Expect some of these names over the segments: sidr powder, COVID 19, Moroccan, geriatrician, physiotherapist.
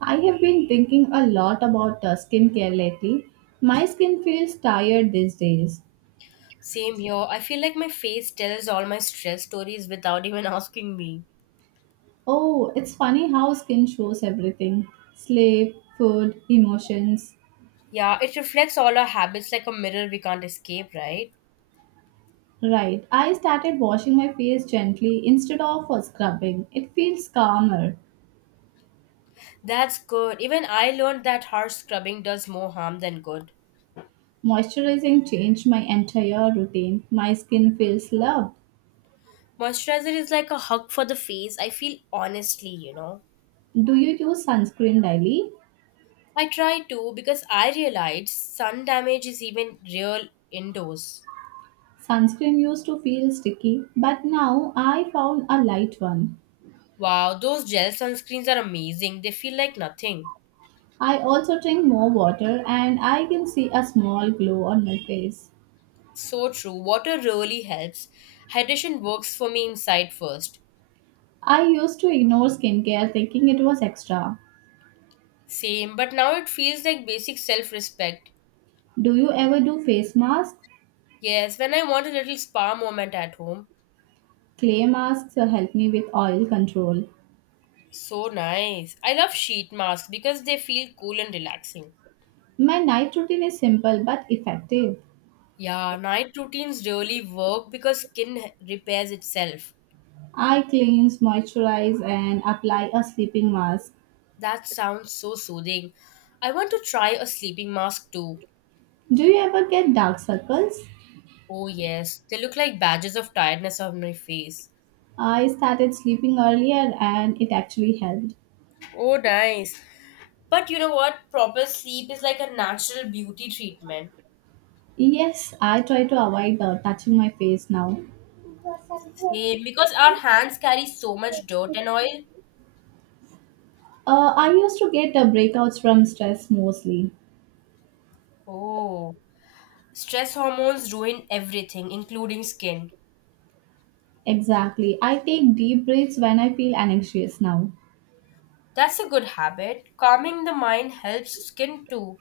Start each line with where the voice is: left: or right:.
right: I have been thinking a lot about skincare lately. My skin feels tired these days.
left: Same here. I feel like my face tells all my stress stories without even asking me.
right: Oh, it's funny how skin shows everything sleep, food, emotions.
left: Yeah, it reflects all our habits like a mirror we can't escape, right?
right: Right, I started washing my face gently instead of scrubbing. It feels calmer.
left: That's good. Even I learned that harsh scrubbing does more harm than good.
right: Moisturizing changed my entire routine. My skin feels loved.
left: Moisturizer is like a hug for the face. I feel honestly.
right: Do you use sunscreen daily?
left: I try to because I realized sun damage is even real indoors.
right: Sunscreen used to feel sticky, but now I found a light one.
left: Wow, those gel sunscreens are amazing. They feel like nothing.
right: I also drink more water and I can see a small glow on my face.
left: So true. Water really helps. Hydration works for me inside first.
right: I used to ignore skincare thinking it was extra.
left: Same, but now it feels like basic self respect.
right: Do you ever do face masks?
left: Yes, when I want a little spa moment at home.
right: Clay masks help me with oil control.
left: So nice. I love sheet masks because they feel cool and relaxing.
right: My night routine is simple but effective.
left: Yeah, night routines really work because skin repairs itself.
right: I cleanse, moisturize, and apply a sleeping mask.
left: That sounds so soothing. I want to try a sleeping mask too.
right: Do you ever get dark circles?
left: Oh, yes, they look like badges of tiredness on my face.
right: I started sleeping earlier and it actually helped.
left: Oh, nice. But you know what? Proper sleep is like a natural beauty treatment.
right: Yes, I try to avoid touching my face now.
left: Same, because our hands carry so much dirt and oil.
right: I used to get breakouts from stress mostly.
left: Oh, stress hormones ruin everything, including skin.
right: Exactly. I take deep breaths when I feel anxious now.
left: That's a good habit. Calming the mind helps skin too.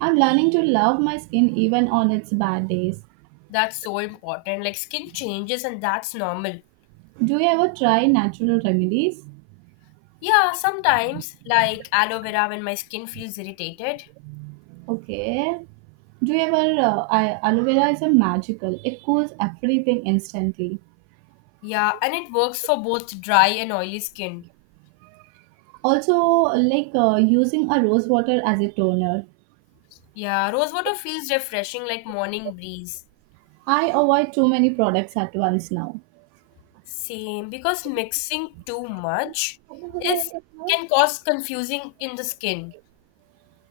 right: I'm learning to love my skin even on its bad days.
left: That's so important. Like, skin changes, and that's normal.
right: Do you ever try natural remedies?
left: Yeah, sometimes, like aloe vera when my skin feels irritated.
right: Okay. Do you ever? I, Aloe vera is a magical. It cools everything instantly.
left: Yeah, and it works for both dry and oily skin.
right: Also, like using a rose water as a toner.
left: Yeah, rose water feels refreshing like morning breeze.
right: I avoid too many products at once now.
left: Same, because mixing too much is can cause confusing in the skin.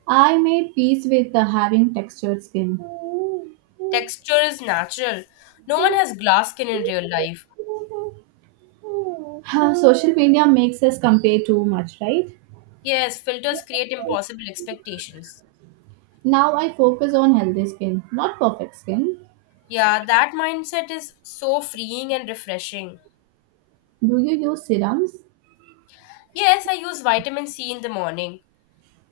right: I made peace with having textured skin.
left: Texture is natural. No one has glass skin in real life.
right: Huh, social media makes us compare too much, right?
left: Yes, filters create impossible expectations.
right: Now I focus on healthy skin, not perfect skin.
left: Yeah, that mindset is so freeing and refreshing.
right: Do you use serums?
left: Yes, I use vitamin C in the morning.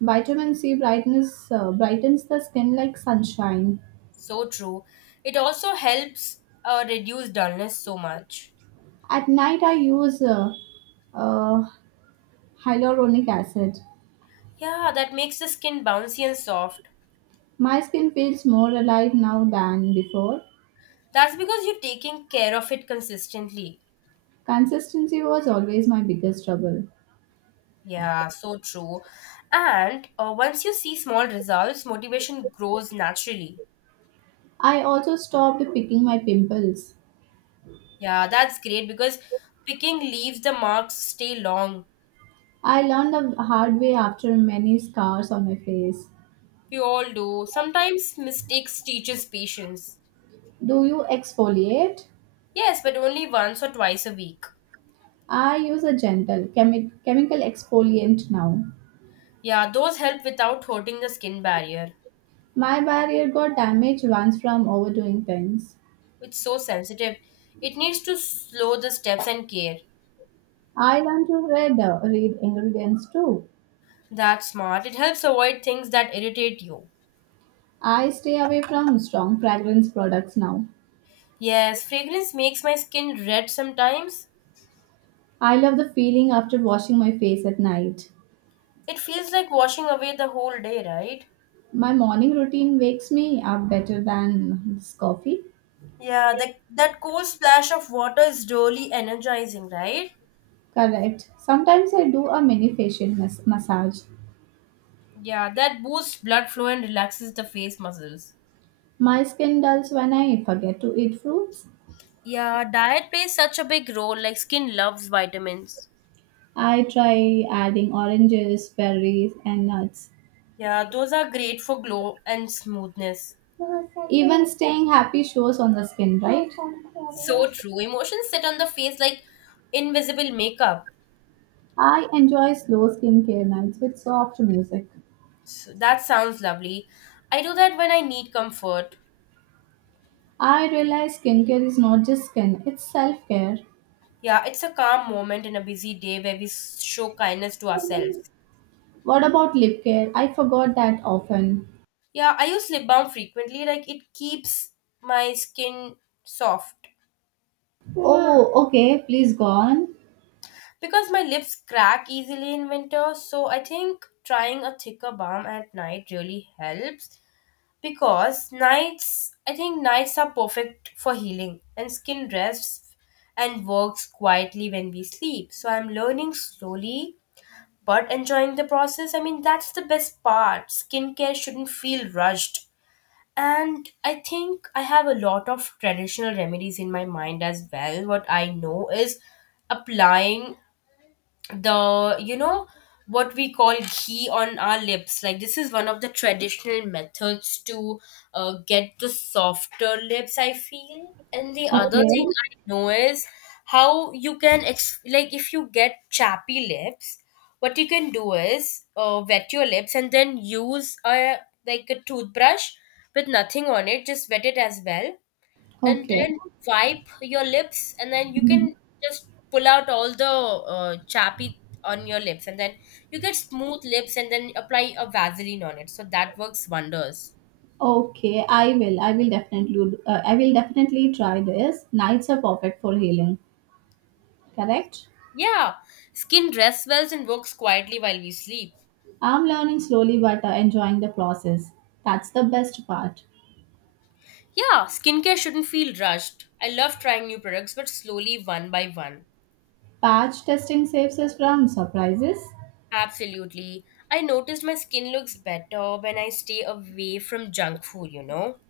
right: Vitamin C brightness brightens the skin like sunshine.
left: So true. It also helps reduce dullness so much.
right: At night I use uh, hyaluronic acid.
left: Yeah, that makes the skin bouncy and soft.
right: My skin feels more alive now than before.
left: That's because you're taking care of it consistently.
right: Consistency was always my biggest trouble.
left: Yeah, so true. And once you see small results, motivation grows naturally.
right: I also stopped picking my pimples.
left: Yeah, that's great because picking leaves the marks stay long.
right: I learned the hard way after many scars on my face.
left: We all do. Sometimes mistakes teaches patience.
right: Do you exfoliate?
left: Yes, but only once or twice a week.
right: I use a gentle chemical exfoliant now.
left: Yeah, those help without hurting the skin barrier.
right: My barrier got damaged once from overdoing things.
left: It's so sensitive. It needs to slow the steps and care.
right: I learned to read ingredients too.
left: That's smart. It helps avoid things that irritate you.
right: I stay away from strong fragrance products now.
left: Yes, fragrance makes my skin red sometimes.
right: I love the feeling after washing my face at night.
left: It feels like washing away the whole day, right?
right: My morning routine wakes me up better than this coffee.
left: Yeah, that cool splash of water is really energizing, right?
right: Correct. Sometimes I do a mini facial massage.
left: Yeah, that boosts blood flow and relaxes the face muscles.
right: My skin dulls when I forget to eat fruits.
left: Yeah, diet plays such a big role, like skin loves vitamins.
right: I try adding oranges, berries, and nuts.
left: Yeah, those are great for glow and smoothness.
right: Even staying happy shows on the skin, right?
left: So true. Emotions sit on the face like invisible makeup.
right: I enjoy slow skincare nights with soft music.
left: So that sounds lovely. I do that when I need comfort.
right: I realize skincare is not just skin, it's self care.
left: Yeah, it's a calm moment in a busy day where we show kindness to ourselves.
right: What about lip care? I forgot that often.
left: Yeah, I use lip balm frequently. Like it keeps my skin soft
right: Oh, okay, please go on.
left: because my lips crack easily in winter. So I think trying a thicker balm at night really helps because nights, I think nights are perfect for healing and skin rests and works quietly when we sleep. So I'm learning slowly but enjoying the process. I mean, that's the best part. Skincare shouldn't feel rushed. And I think I have a lot of traditional remedies in my mind as well. What I know is applying the what we call ghee on our lips, like this is one of the traditional methods to get the softer lips, I feel. And the other thing
right: Okay,
left: I know is how you can like if you get chappy lips, what you can do is wet your lips and then use a like a toothbrush with nothing on it, just wet it as well, and
right: okay.
left: then wipe your lips, and then you
right: Mhm.
left: can just pull out all the chappy on your lips, and then you get smooth lips and then apply a Vaseline on it so that works wonders.
right: Okay, I will. I will definitely try this. Nights are perfect for healing. Correct.
left: Yeah, skin rests well and works quietly while we sleep.
right: I'm learning slowly but enjoying the process. That's the best part.
left: Yeah, skincare shouldn't feel rushed. I love trying new products but slowly, one by one.
right: Patch testing saves us from surprises.
left: Absolutely, I noticed my skin looks better when I stay away from junk food.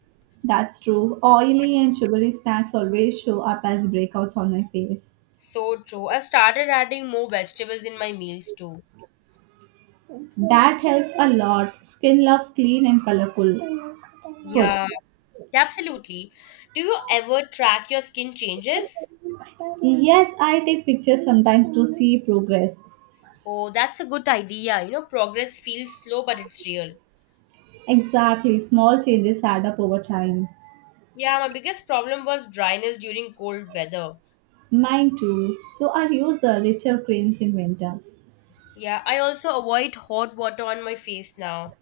right: That's true. Oily and sugary snacks always show up as breakouts on my face.
left: So true. I've started adding more vegetables in my meals too.
right: That helps a lot. Skin loves clean and colorful
left: Yeah,
right: foods.
left: yeah, absolutely. Do you ever track your skin changes?
right: Yes, I take pictures sometimes to see progress.
left: Oh, that's a good idea. You know, progress feels slow, but it's real.
right: Exactly, small changes add up over time.
left: Yeah, my biggest problem was dryness during cold weather.
right: Mine too. So I use richer creams in winter.
left: Yeah, I also avoid hot water on my face now.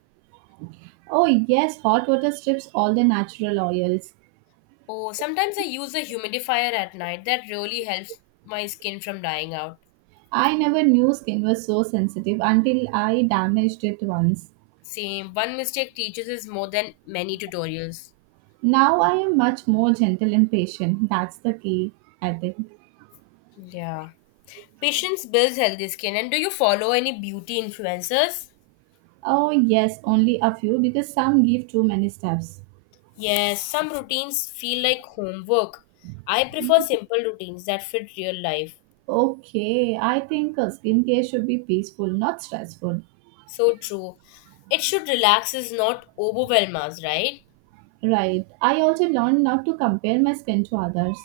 right: Oh, yes, hot water strips all the natural oils.
left: Oh, sometimes I use a humidifier at night. That really helps my skin from drying out.
right: I never knew skin was so sensitive until I damaged it once.
left: Same, one mistake teaches us more than many tutorials.
right: Now I am much more gentle and patient. That's the key, I think.
left: Yeah. Patience builds healthy skin. And do you follow any beauty influencers?
right: Oh, yes, only a few because some give too many steps.
left: Yes, some routines feel like homework. I prefer simple routines that fit real life.
right: Okay, I think skincare should be peaceful, not stressful.
left: So true. It should relax us, not overwhelm us, right?
right: Right. I also learned not to compare my skin to others.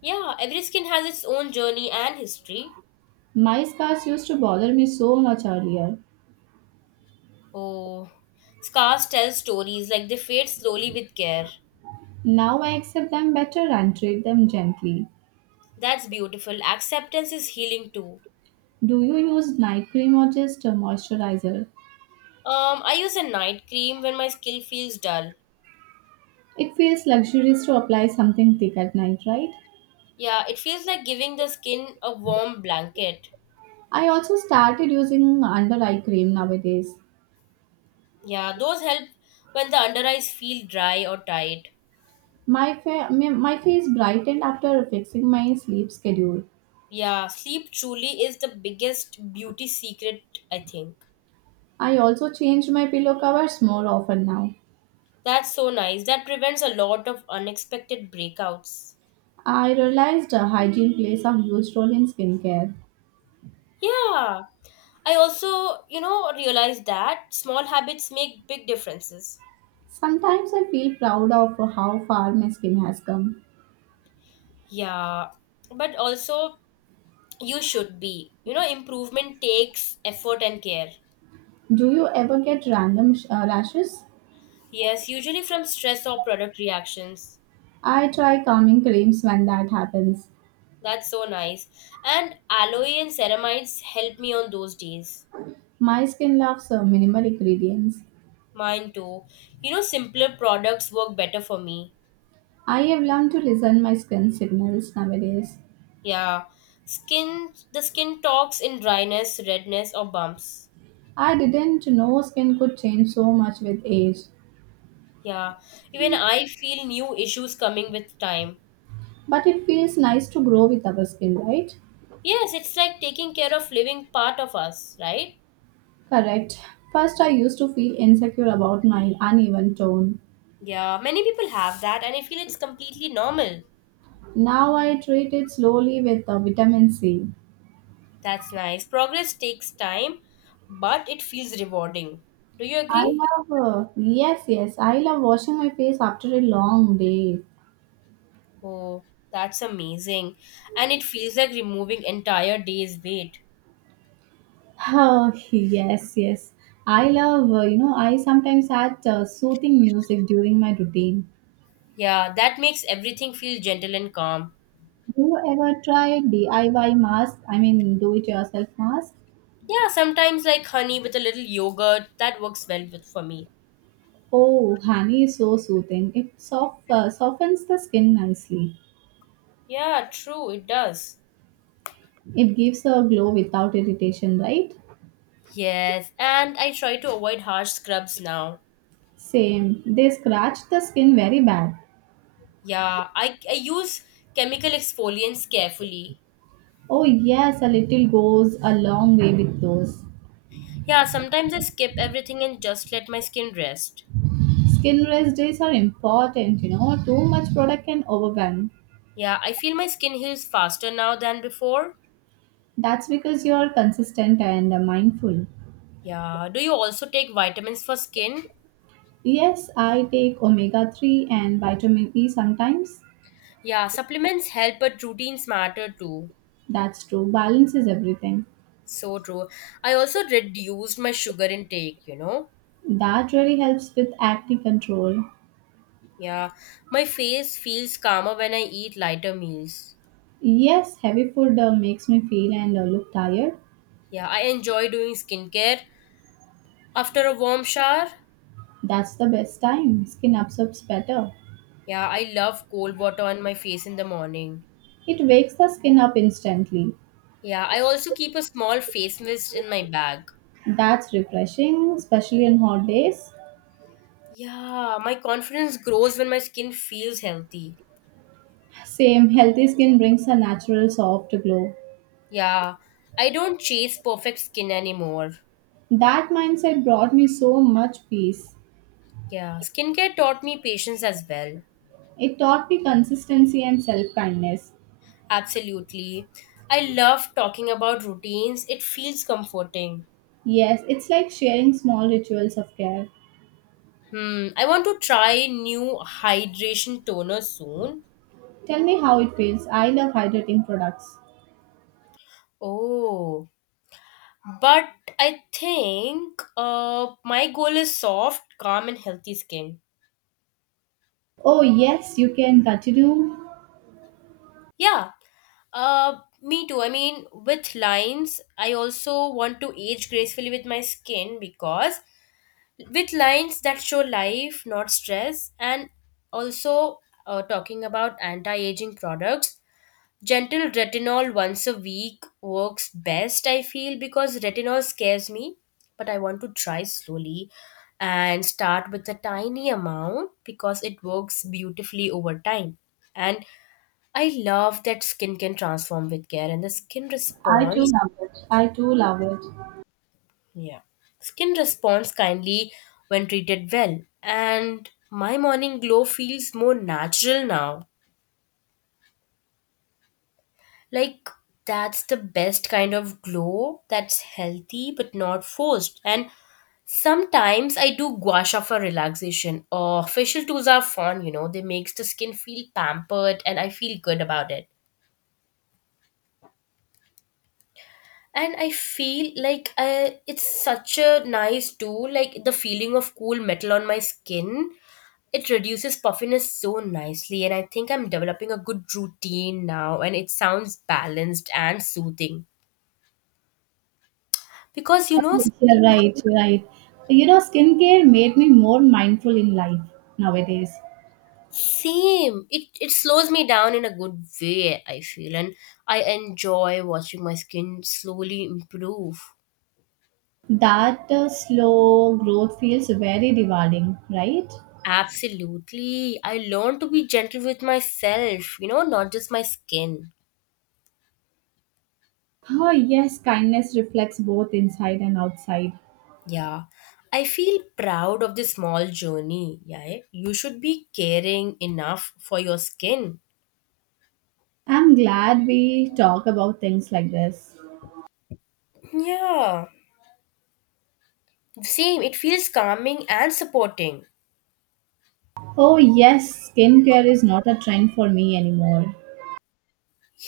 left: Yeah, every skin has its own journey and history.
right: My scars used to bother me so much earlier.
left: Oh, scars tell stories, like they fade slowly with care.
right: Now I accept them better and treat them gently.
left: That's beautiful. Acceptance is healing too.
right: Do you use night cream or just a moisturizer?
left: I use a night cream when my skin feels dull.
right: It feels luxurious to apply something thick at night, right?
left: Yeah, it feels like giving the skin a warm blanket.
right: I also started using under eye cream nowadays.
left: Yeah, those help when the under eyes feel dry or tight.
right: My, fa- my face brightened after fixing my sleep schedule.
left: Yeah, sleep truly is the biggest beauty secret, I think.
right: I also change my pillow covers more often now.
left: That's so nice. That prevents a lot of unexpected breakouts.
right: I realized hygiene plays a huge role in skincare.
left: Yeah. I also realized that small habits make big differences.
right: Sometimes I feel proud of how far my skin has come.
left: Yeah. But also, you should be. You know, improvement takes effort and care.
right: Do you ever get random rashes?
left: Yes, usually from stress or product reactions.
right: I try calming creams when that happens.
left: That's so nice. And aloe and ceramides help me on those days.
right: My skin loves minimal ingredients.
left: Mine too. You know, simpler products work better for me.
right: I have learned to listen my skin signals nowadays.
left: Yeah. The skin talks in dryness, redness, or bumps.
right: I didn't know skin could change so much with age,
left: Yeah. Even I feel new issues coming with time.
right: but it feels nice to grow with our skin, right?
left: Yes, it's like taking care of living part of us, right?
right: Correct. First, I used to feel insecure about my uneven tone.
left: Yeah, many people have that, and I feel it's completely normal.
right: Now I treat it slowly with vitamin C.
left: That's nice. Progress takes time, but it feels rewarding. Do you agree?
right: I love washing my face after a long day.
left: Oh, that's amazing. And it feels like removing entire day's weight.
right: Oh, yes, yes. I love, you know, I sometimes add soothing music during my routine.
left: Yeah, that makes everything feel gentle and calm.
right: Do you ever try DIY mask? I mean, do it yourself mask?
left: Yeah, sometimes like honey with a little yogurt, that works well with for me.
right: Oh, honey is so soothing. It softens the skin nicely.
left: Yeah, true, it does.
right: It gives a glow without irritation, right?
left: Yes, and I try to avoid harsh scrubs now.
right: Same. They scratch the skin very bad.
left: Yeah, I use chemical exfoliants carefully.
right: Oh, yes, a little goes a long way with those.
left: Yeah, sometimes I skip everything and just let my skin rest.
right: Skin rest days are important, you know. Too much product can overwhelm.
left: Yeah, I feel my skin heals faster now than before.
right: That's because you're consistent and mindful.
left: Yeah, do you also take vitamins for skin?
right: Yes, I take omega 3 and vitamin E sometimes.
left: Yeah, supplements help, but routines matter too.
right: That's true. Balance is everything.
left: So true. I also reduced my sugar intake, you know?
right: That really helps with acne control.
left: Yeah, my face feels calmer when I eat lighter meals.
right: Yes, heavy food makes me feel and look tired.
left: Yeah, I enjoy doing skincare after a warm shower.
right: That's the best time. Skin absorbs better.
left: Yeah, I love cold water on my face in the morning.
right: It wakes the skin up instantly.
left: Yeah, I also keep a small face mist in my bag.
right: That's refreshing, especially on hot days.
left: Yeah, my confidence grows when my skin feels healthy.
right: Same, healthy skin brings a natural soft glow.
left: Yeah, I don't chase perfect skin anymore.
right: That mindset brought me so much peace.
left: Yeah, skincare taught me patience as well.
right: It taught me consistency and self kindness.
left: Absolutely. I love talking about routines, it feels comforting.
right: Yes, it's like sharing small rituals of care.
left: Hmm, I want to try new hydration toner soon.
right: Tell me how it feels. I love hydrating products.
left: Oh, but I think my goal is soft, calm, and healthy skin.
right: Oh, yes, you can continue.
left: Yeah, Uh, me too. I mean, with lines, I also want to age gracefully with my skin, because with lines that show life, not stress, and also talking about anti aging products, gentle retinol once a week works best, I feel, because retinol scares me, but I want to try slowly and start with a tiny amount because it works beautifully over time. And I love that skin can transform with care, and the skin
right: I too
left: responds.
right: love it. I too love it.
left: Yeah, skin responds kindly when treated well, and my morning glow feels more natural now. Like, that's the best kind of glow, that's healthy but not forced. And sometimes I do gua sha for relaxation, or facial tools are fun. You know, they makes the skin feel pampered, and I feel good about it. And I feel like it's such a nice tool, like the feeling of cool metal on my skin. It reduces puffiness so nicely, and I think I'm developing a good routine now, and it sounds balanced and soothing because, you know,
right: You're
left: skin.
right: right, you're right. You know, skincare made me more mindful in life nowadays.
left: Same, it slows me down in a good way, I feel. And I enjoy watching my skin slowly improve.
right: That slow growth feels very rewarding, right?
left: Absolutely, I learn to be gentle with myself, you know, not just my skin.
right: Oh, yes, kindness reflects both inside and outside.
left: Yeah, I feel proud of this small journey. Yeah, you should be caring enough for your skin.
right: I'm glad we talk about things like this.
left: Yeah, same. It feels calming and supporting.
right: Oh, yes, skincare is not a trend for me anymore.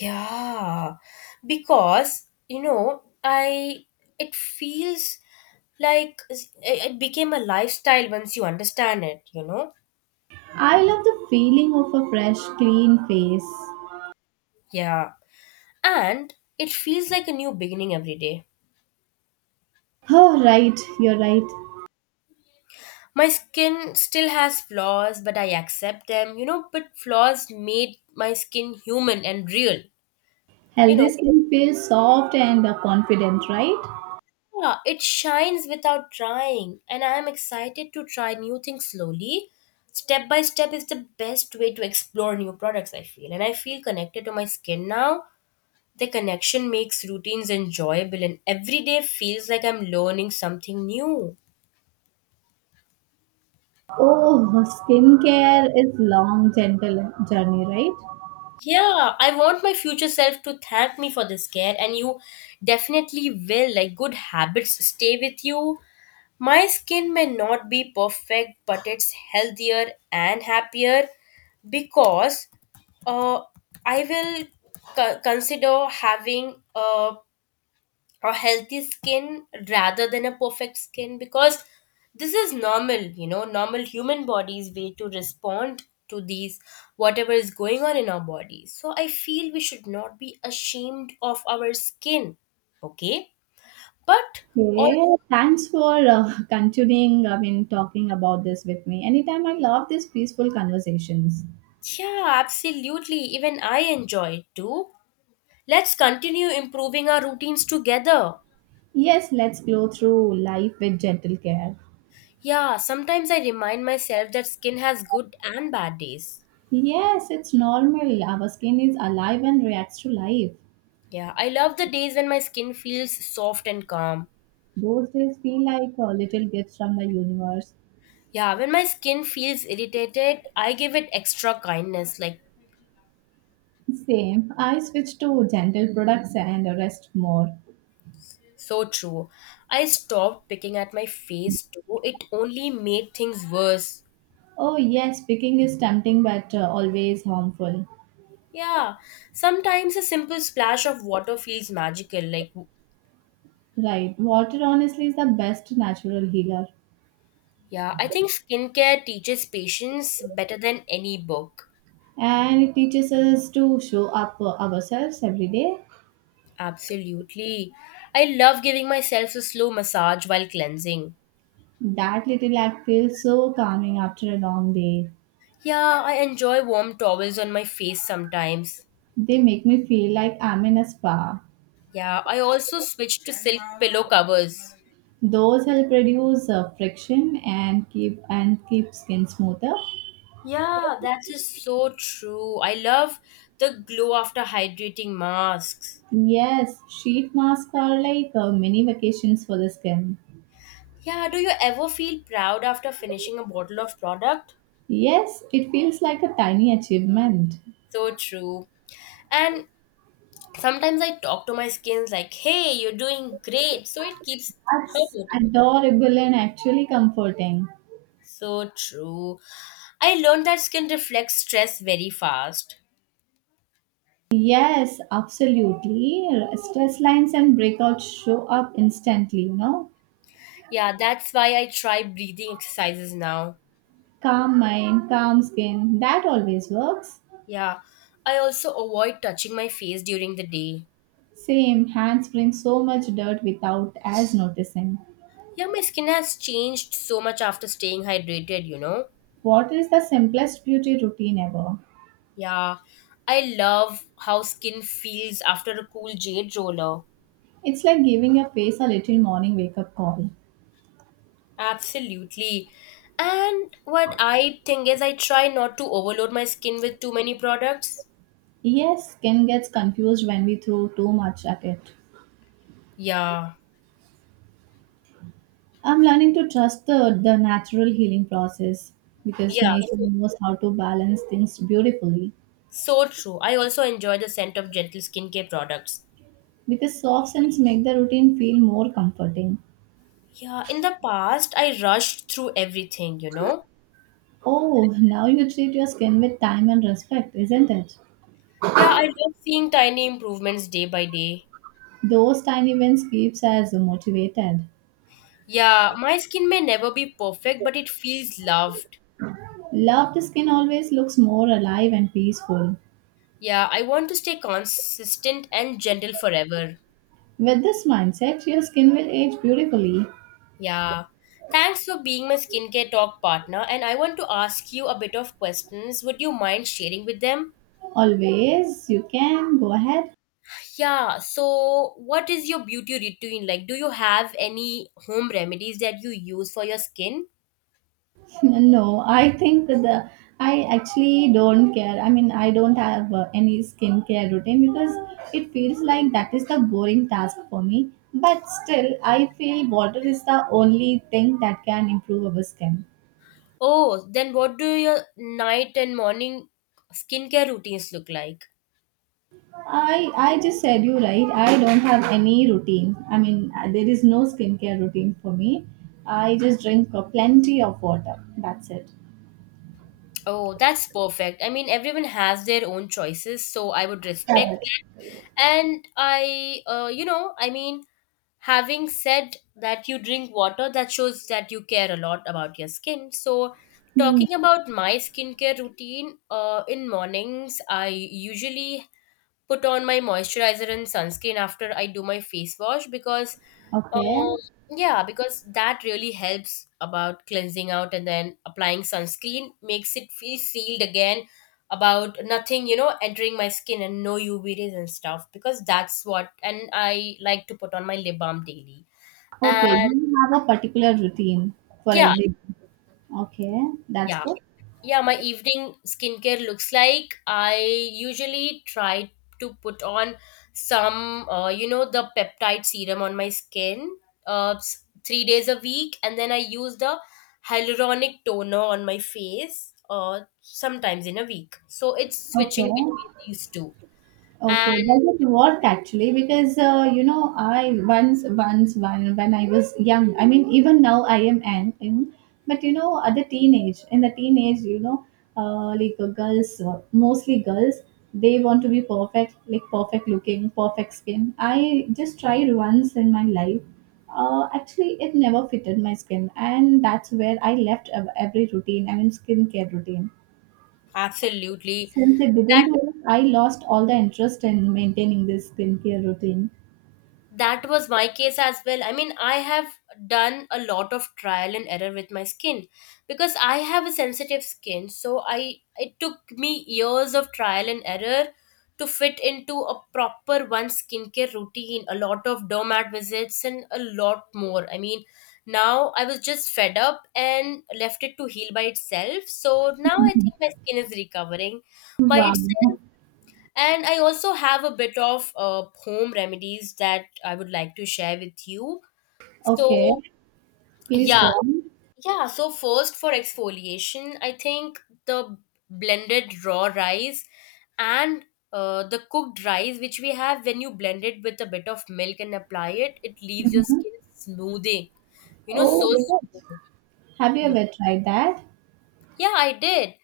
left: Yeah, because you know, I it feels like it became a lifestyle once you understand it. You know.
right: I love the feeling of a fresh, clean face.
left: Yeah, and it feels like a new beginning every day.
right: Oh, right, you're right.
left: My skin still has flaws, but I accept them, you know. But flaws made my skin human and real, you
right: Healthy
left: know.
right: skin feels soft and confident, right?
left: Yeah, it shines without trying, and I am excited to try new things slowly. Step by step is the best way to explore new products, I feel. And I feel connected to my skin now. The connection makes routines enjoyable, and every day feels like I'm learning something new.
right: Oh, skincare is long, gentle journey, right?
left: Yeah, I want my future self to thank me for this care, and you definitely will. Like, good habits stay with you. My skin may not be perfect, but it's healthier and happier because uh, I will consider having a healthy skin rather than a perfect skin because this is normal, normal human body's way to respond to these, whatever is going on in our body. So I feel we should not be ashamed of our skin. Okay. But oh,
right: Okay, thanks for continuing, I mean, talking about this with me. Anytime I love these peaceful conversations.
left: yeah, absolutely, even I enjoy it too. Let's continue improving our routines together.
right: Yes, let's glow through life with gentle care.
left: Yeah, sometimes I remind myself that skin has good and bad days.
right: Yes, it's normal. Our skin is alive and reacts to life.
left: Yeah, I love the days when my skin feels soft and calm.
right: Those days feel like little gifts from the universe.
left: Yeah, when my skin feels irritated, I give it extra kindness. Like,
right: Same. I switched to gentle products and rest more.
left: so true. I stopped picking at my face too. It only made things worse.
right: Oh, yes, picking is tempting but always harmful.
left: Yeah, sometimes a simple splash of water feels magical. Like,
right: Right. Water, honestly, is the best natural healer.
left: yeah, I think skincare teaches patience better than any book.
right: And it teaches us to show up ourselves every day.
left: Absolutely. I love giving myself a slow massage while cleansing.
right: That little act feels so calming after a long day.
left: Yeah, I enjoy warm towels on my face sometimes.
right: They make me feel like I'm in a spa.
left: Yeah, I also switched to silk pillow covers.
right: Those help reduce friction and keep skin smoother.
left: Yeah, that is so true. I love the glow after hydrating masks.
right: Yes, sheet masks are like mini vacations for the skin.
left: Yeah, do you ever feel proud after finishing a bottle of product?
right: Yes, it feels like a tiny achievement.
left: So true. And sometimes I talk to my skin like, hey, you're doing great. So it keeps her
right: That's
left: motivated.
right: adorable and actually comforting.
left: So true. I learned that skin reflects stress very fast.
right: Yes, absolutely. Stress lines and breakouts show up instantly, you know?
left: Yeah, that's why I try breathing exercises now.
right: Calm mind, calm skin, that always works.
left: Yeah, I also avoid touching my face during the day.
right: Same, hands bring so much dirt without as noticing.
left: Yeah, my skin has changed so much after staying hydrated, you know?
right: Water is the simplest beauty routine ever.
left: Yeah, I love how skin feels after a cool jade roller.
right: It's like giving your face a little morning wake up call.
left: Absolutely. And what I think is, I try not to overload my skin with too many products.
right: Yes, skin gets confused when we throw too much at it.
left: Yeah,
right: I'm learning to trust the natural healing process because
left: yeah,
right: nature
left: so,
right: knows how to balance things beautifully.
left: so true. I also enjoy the scent of gentle skincare products.
right: Because soft scents make the routine feel more comforting.
left: Yeah, in the past, I rushed through everything, you know?
right: Oh, now you treat your skin with time and respect, isn't it?
left: Yeah, I love seeing tiny improvements day by day.
right: Those tiny wins keeps us motivated.
left: Yeah, my skin may never be perfect, but it feels loved.
right: Loved skin always looks more alive and peaceful.
left: Yeah, I want to stay consistent and gentle forever.
right: With this mindset, your skin will age beautifully.
left: Yeah. Thanks for being my skincare talk partner, and I want to ask you a bit of questions. Would you mind sharing with them?
right: Always, you can go ahead.
left: Yeah, so what is your beauty routine like? Do you have any home remedies that you use for your skin?
right: no, I think the I actually don't care. I mean, I don't have any skincare routine because it feels like that is the boring task for me. But still, I feel water is the only thing that can improve our skin.
left: Oh, then what do your night and morning skincare routines look like?
right: I just said you right. I don't have any routine. I mean, there is no skincare routine for me. I just drink plenty of water. That's it.
left: Oh, that's perfect. I mean, everyone has their own choices, so I would respect. And I, you know, I mean, having said that you drink water, that shows that you care a lot about your skin. So,
right: Hmm.
left: talking about my skincare routine, in mornings, I usually put on my moisturizer and sunscreen after I do my face wash because Um,
right: Okay.
left: yeah, because that really helps about cleansing out, and then applying sunscreen makes it feel sealed again about nothing, you know, entering my skin and no UV rays and stuff because that's what. And I like to put on my lip balm daily.
right: Okay.
left: And
right: You have a particular routine for
left: yeah,
right: every. Okay, that's
left: yeah,
right: good.
left: yeah, my evening skincare looks like I usually try to put on some, you know, the peptide serum on my skin 3 days a week, and then I use the hyaluronic toner on my face sometimes in a week, so it's switching
right: Okay.
left: between these two.
right: Okay,
left: And
right: does it work actually? Because you know, I once, once, one when I was young. I mean, even now I am but you know, at the teenage, in the teenage, you know, girls, mostly girls, they want to be perfect, like perfect looking, perfect skin. I just tried once in my life. Actually, it never fitted my skin, and that's where I left every routine. I mean, skincare routine
left: absolutely,
right: since it didn't work, I lost all the interest in maintaining this skincare routine.
left: that was my case as well. I mean, I have done a lot of trial and error with my skin because I have a sensitive skin, so I, it took me years of trial and error to fit into a proper one skincare routine, a lot of domat visits and a lot more. I mean, now I was just fed up and left it to heal by itself, so now I
right: Mhm.
left: think my skin is recovering by
right: Wow.
left: itself. And I also have a bit of home remedies that I would like to share with you.
right: Okay.
left: So,
right: Please
left: yeah,
right: go on.
left: yeah. So, first for exfoliation, I think the blended raw rice and the cooked rice, which we have, when you blend it with a bit of milk and apply it, it leaves your
right: Hmm.
left: skin smoothing, you know,
right: Oh,
left: so
right: is it?
left: smooth.
right: Have you ever tried that?
left: Yeah, I did.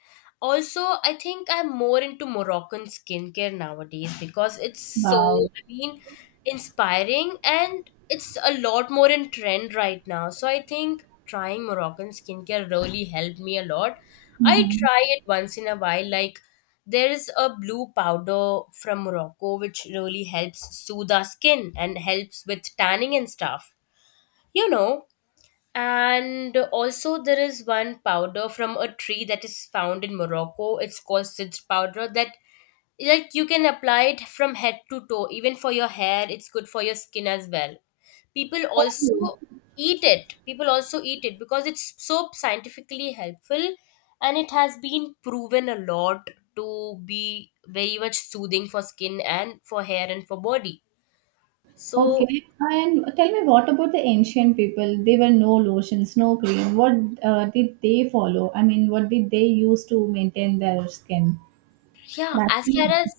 left: Also, I think I'm more into Moroccan skincare nowadays because it's so,
right: Wow.
left: I mean, inspiring, and it's a lot more in trend right now. So I think trying Moroccan skincare really helped me a lot. I
right: Hmm.
left: try it once in a while. Like, there is a blue powder from Morocco which really helps soothe our skin and helps with tanning and stuff. You know, and also, there is one powder from a tree that is found in Morocco. It's called sidr powder. That, like, you can apply it from head to toe, even for your hair. It's good for your skin as well. People also
right: Oh,
left: eat it. People also eat it because it's so scientifically helpful, and it has been proven a lot to be very much soothing for skin and for hair and for body. So
right: okay. And tell me, what about the ancient people? They were no lotions, no cream. What did they follow? I mean, what did they use to maintain their skin?
left: yeah, as far
right: Nothing.
left: as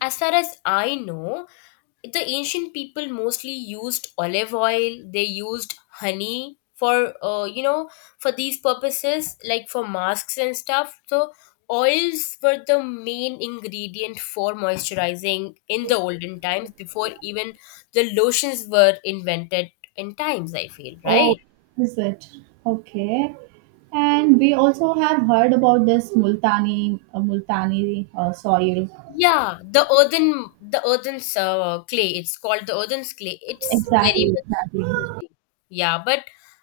left: as far as I know, the ancient people mostly used olive oil. They used honey for, you know, for these purposes, like for masks and stuff. So oils were the main ingredient for moisturizing in the olden times, before even the lotions were invented in times. I feel
right: Oh,
left: right.
right: is it? Okay. And we also have heard about this Multani soil.
left: Yeah, the earthen's clay. It's called the earthen's clay. It's very
right: Exactly,
left: much
right: exactly.
left: soothing. Yeah, but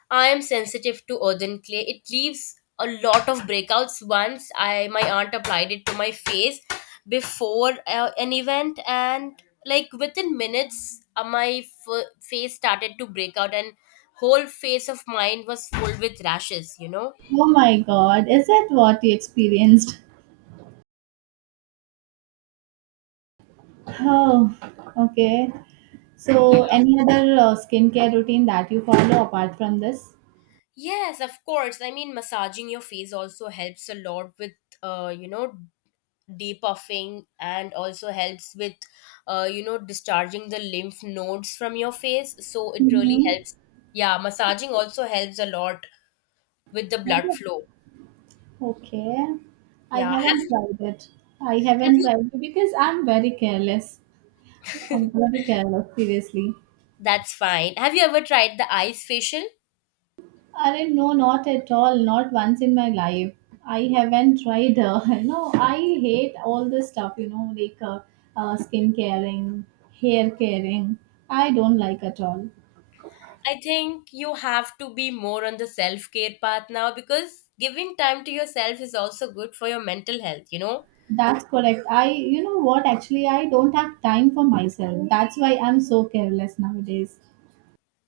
left: I am sensitive to earthen clay. It leaves a lot of breakouts. Once I, my aunt applied it to my face before an event, and like within minutes, my face started to break out, and whole face of mine was full with rashes. You know.
right: Oh my God, is that what you experienced? Oh, okay.
left: Yeah.
right: So, any other skincare routine that you follow apart from this?
left: Yes, of course. I mean, massaging your face also helps a lot with, you know, depuffing, and also helps with, you know, discharging the lymph nodes from your face. So it really
right: Mm-hmm.
left: helps. Yeah, massaging also helps a lot with the blood flow.
right: Okay. I
left: Yeah.
right: haven't tried it. I
left: Have
right: haven't
left: you,
right: tried it because I'm very careless. I'm very careless, seriously.
left: that's fine. Have you ever tried the ice facial?
right: I not no, not at all. Not once in my life. I haven't tried. You know, I hate all this stuff. You know, like skin caring, hair caring. I don't like at all.
left: I think you have to be more on the self care path now because giving time to yourself is also good for your mental health, you know?
right: That's correct. I, you know what? Actually, I don't have time for myself. That's why I'm so careless nowadays.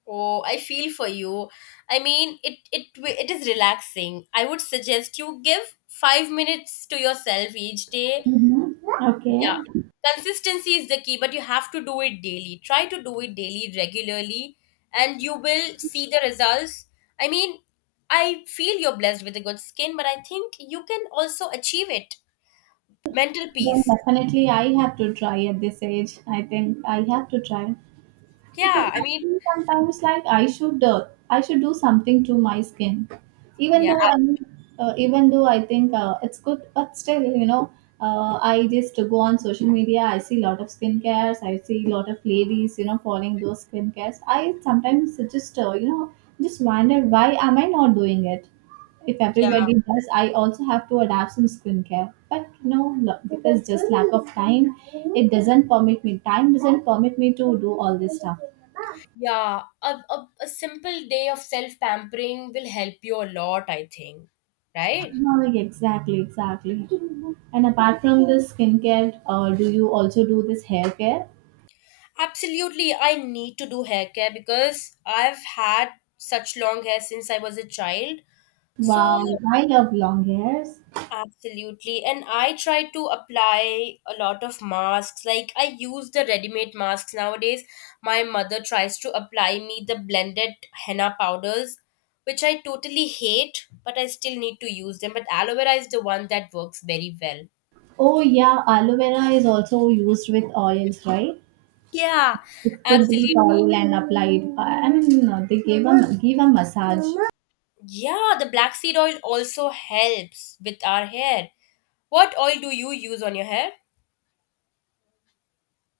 left: Oh, I feel for you. I mean, it it is relaxing. I would suggest you give 5 minutes to yourself each day.
right: Hmm. Okay.
left: Yeah. Consistency is the key, but you have to do it daily. Try to do it daily regularly, and you will see the results. I mean, I feel you're blessed with a good skin, but I think you can also achieve it. Mental
right: Then
left: peace.
right: definitely, I have to try at this age. I think I have to try. Because
left: Yeah, I
right: I
left: mean,
right: feel sometimes like I should do something to my skin, even
left: yeah.
right: though I'm even though I think it's good, but still you know I just go on social media. I see a lot of skin cares. I see a lot of ladies you know following those skin cares. I sometimes just just wonder why am I not doing it. If everybody does, I also have to adapt some skincare. But no, because just lack of time, it doesn't permit me. Time doesn't permit me to do all this stuff.
left: Yeah, a simple day of self pampering will help you a lot, I think. Right?
right: No, like exactly, exactly. And apart from this skincare, do you also do this hair care?
left: Absolutely. I need to do hair care because I've had such long hair since I was a child. So,
right: Wow, I love long hairs.
left: absolutely. And I try to apply a lot of masks. Like, I use the ready made masks nowadays. My mother tries to apply me the blended henna powders, which I totally hate, but I still need to use them. But aloe vera is the one that works very well.
right: Oh yeah, aloe vera is also used with oils, right?
left: Yeah,
right: It's cooked with
left: absolutely.
right: oil and applied. I mean, no, they gave a give a massage.
left: Yeah, the black seed oil also helps with our hair. What oil do you use on your hair?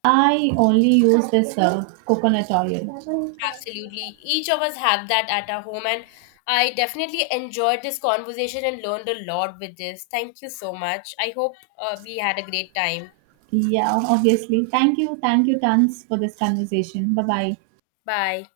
right: I only use this coconut oil.
left: Absolutely. Each of us have that at our home, and I definitely enjoyed this conversation and learned a lot with this. Thank you so much. I hope we had a great time.
right: Yeah, obviously. Thank you tons for this conversation. Bye bye.
left: Bye.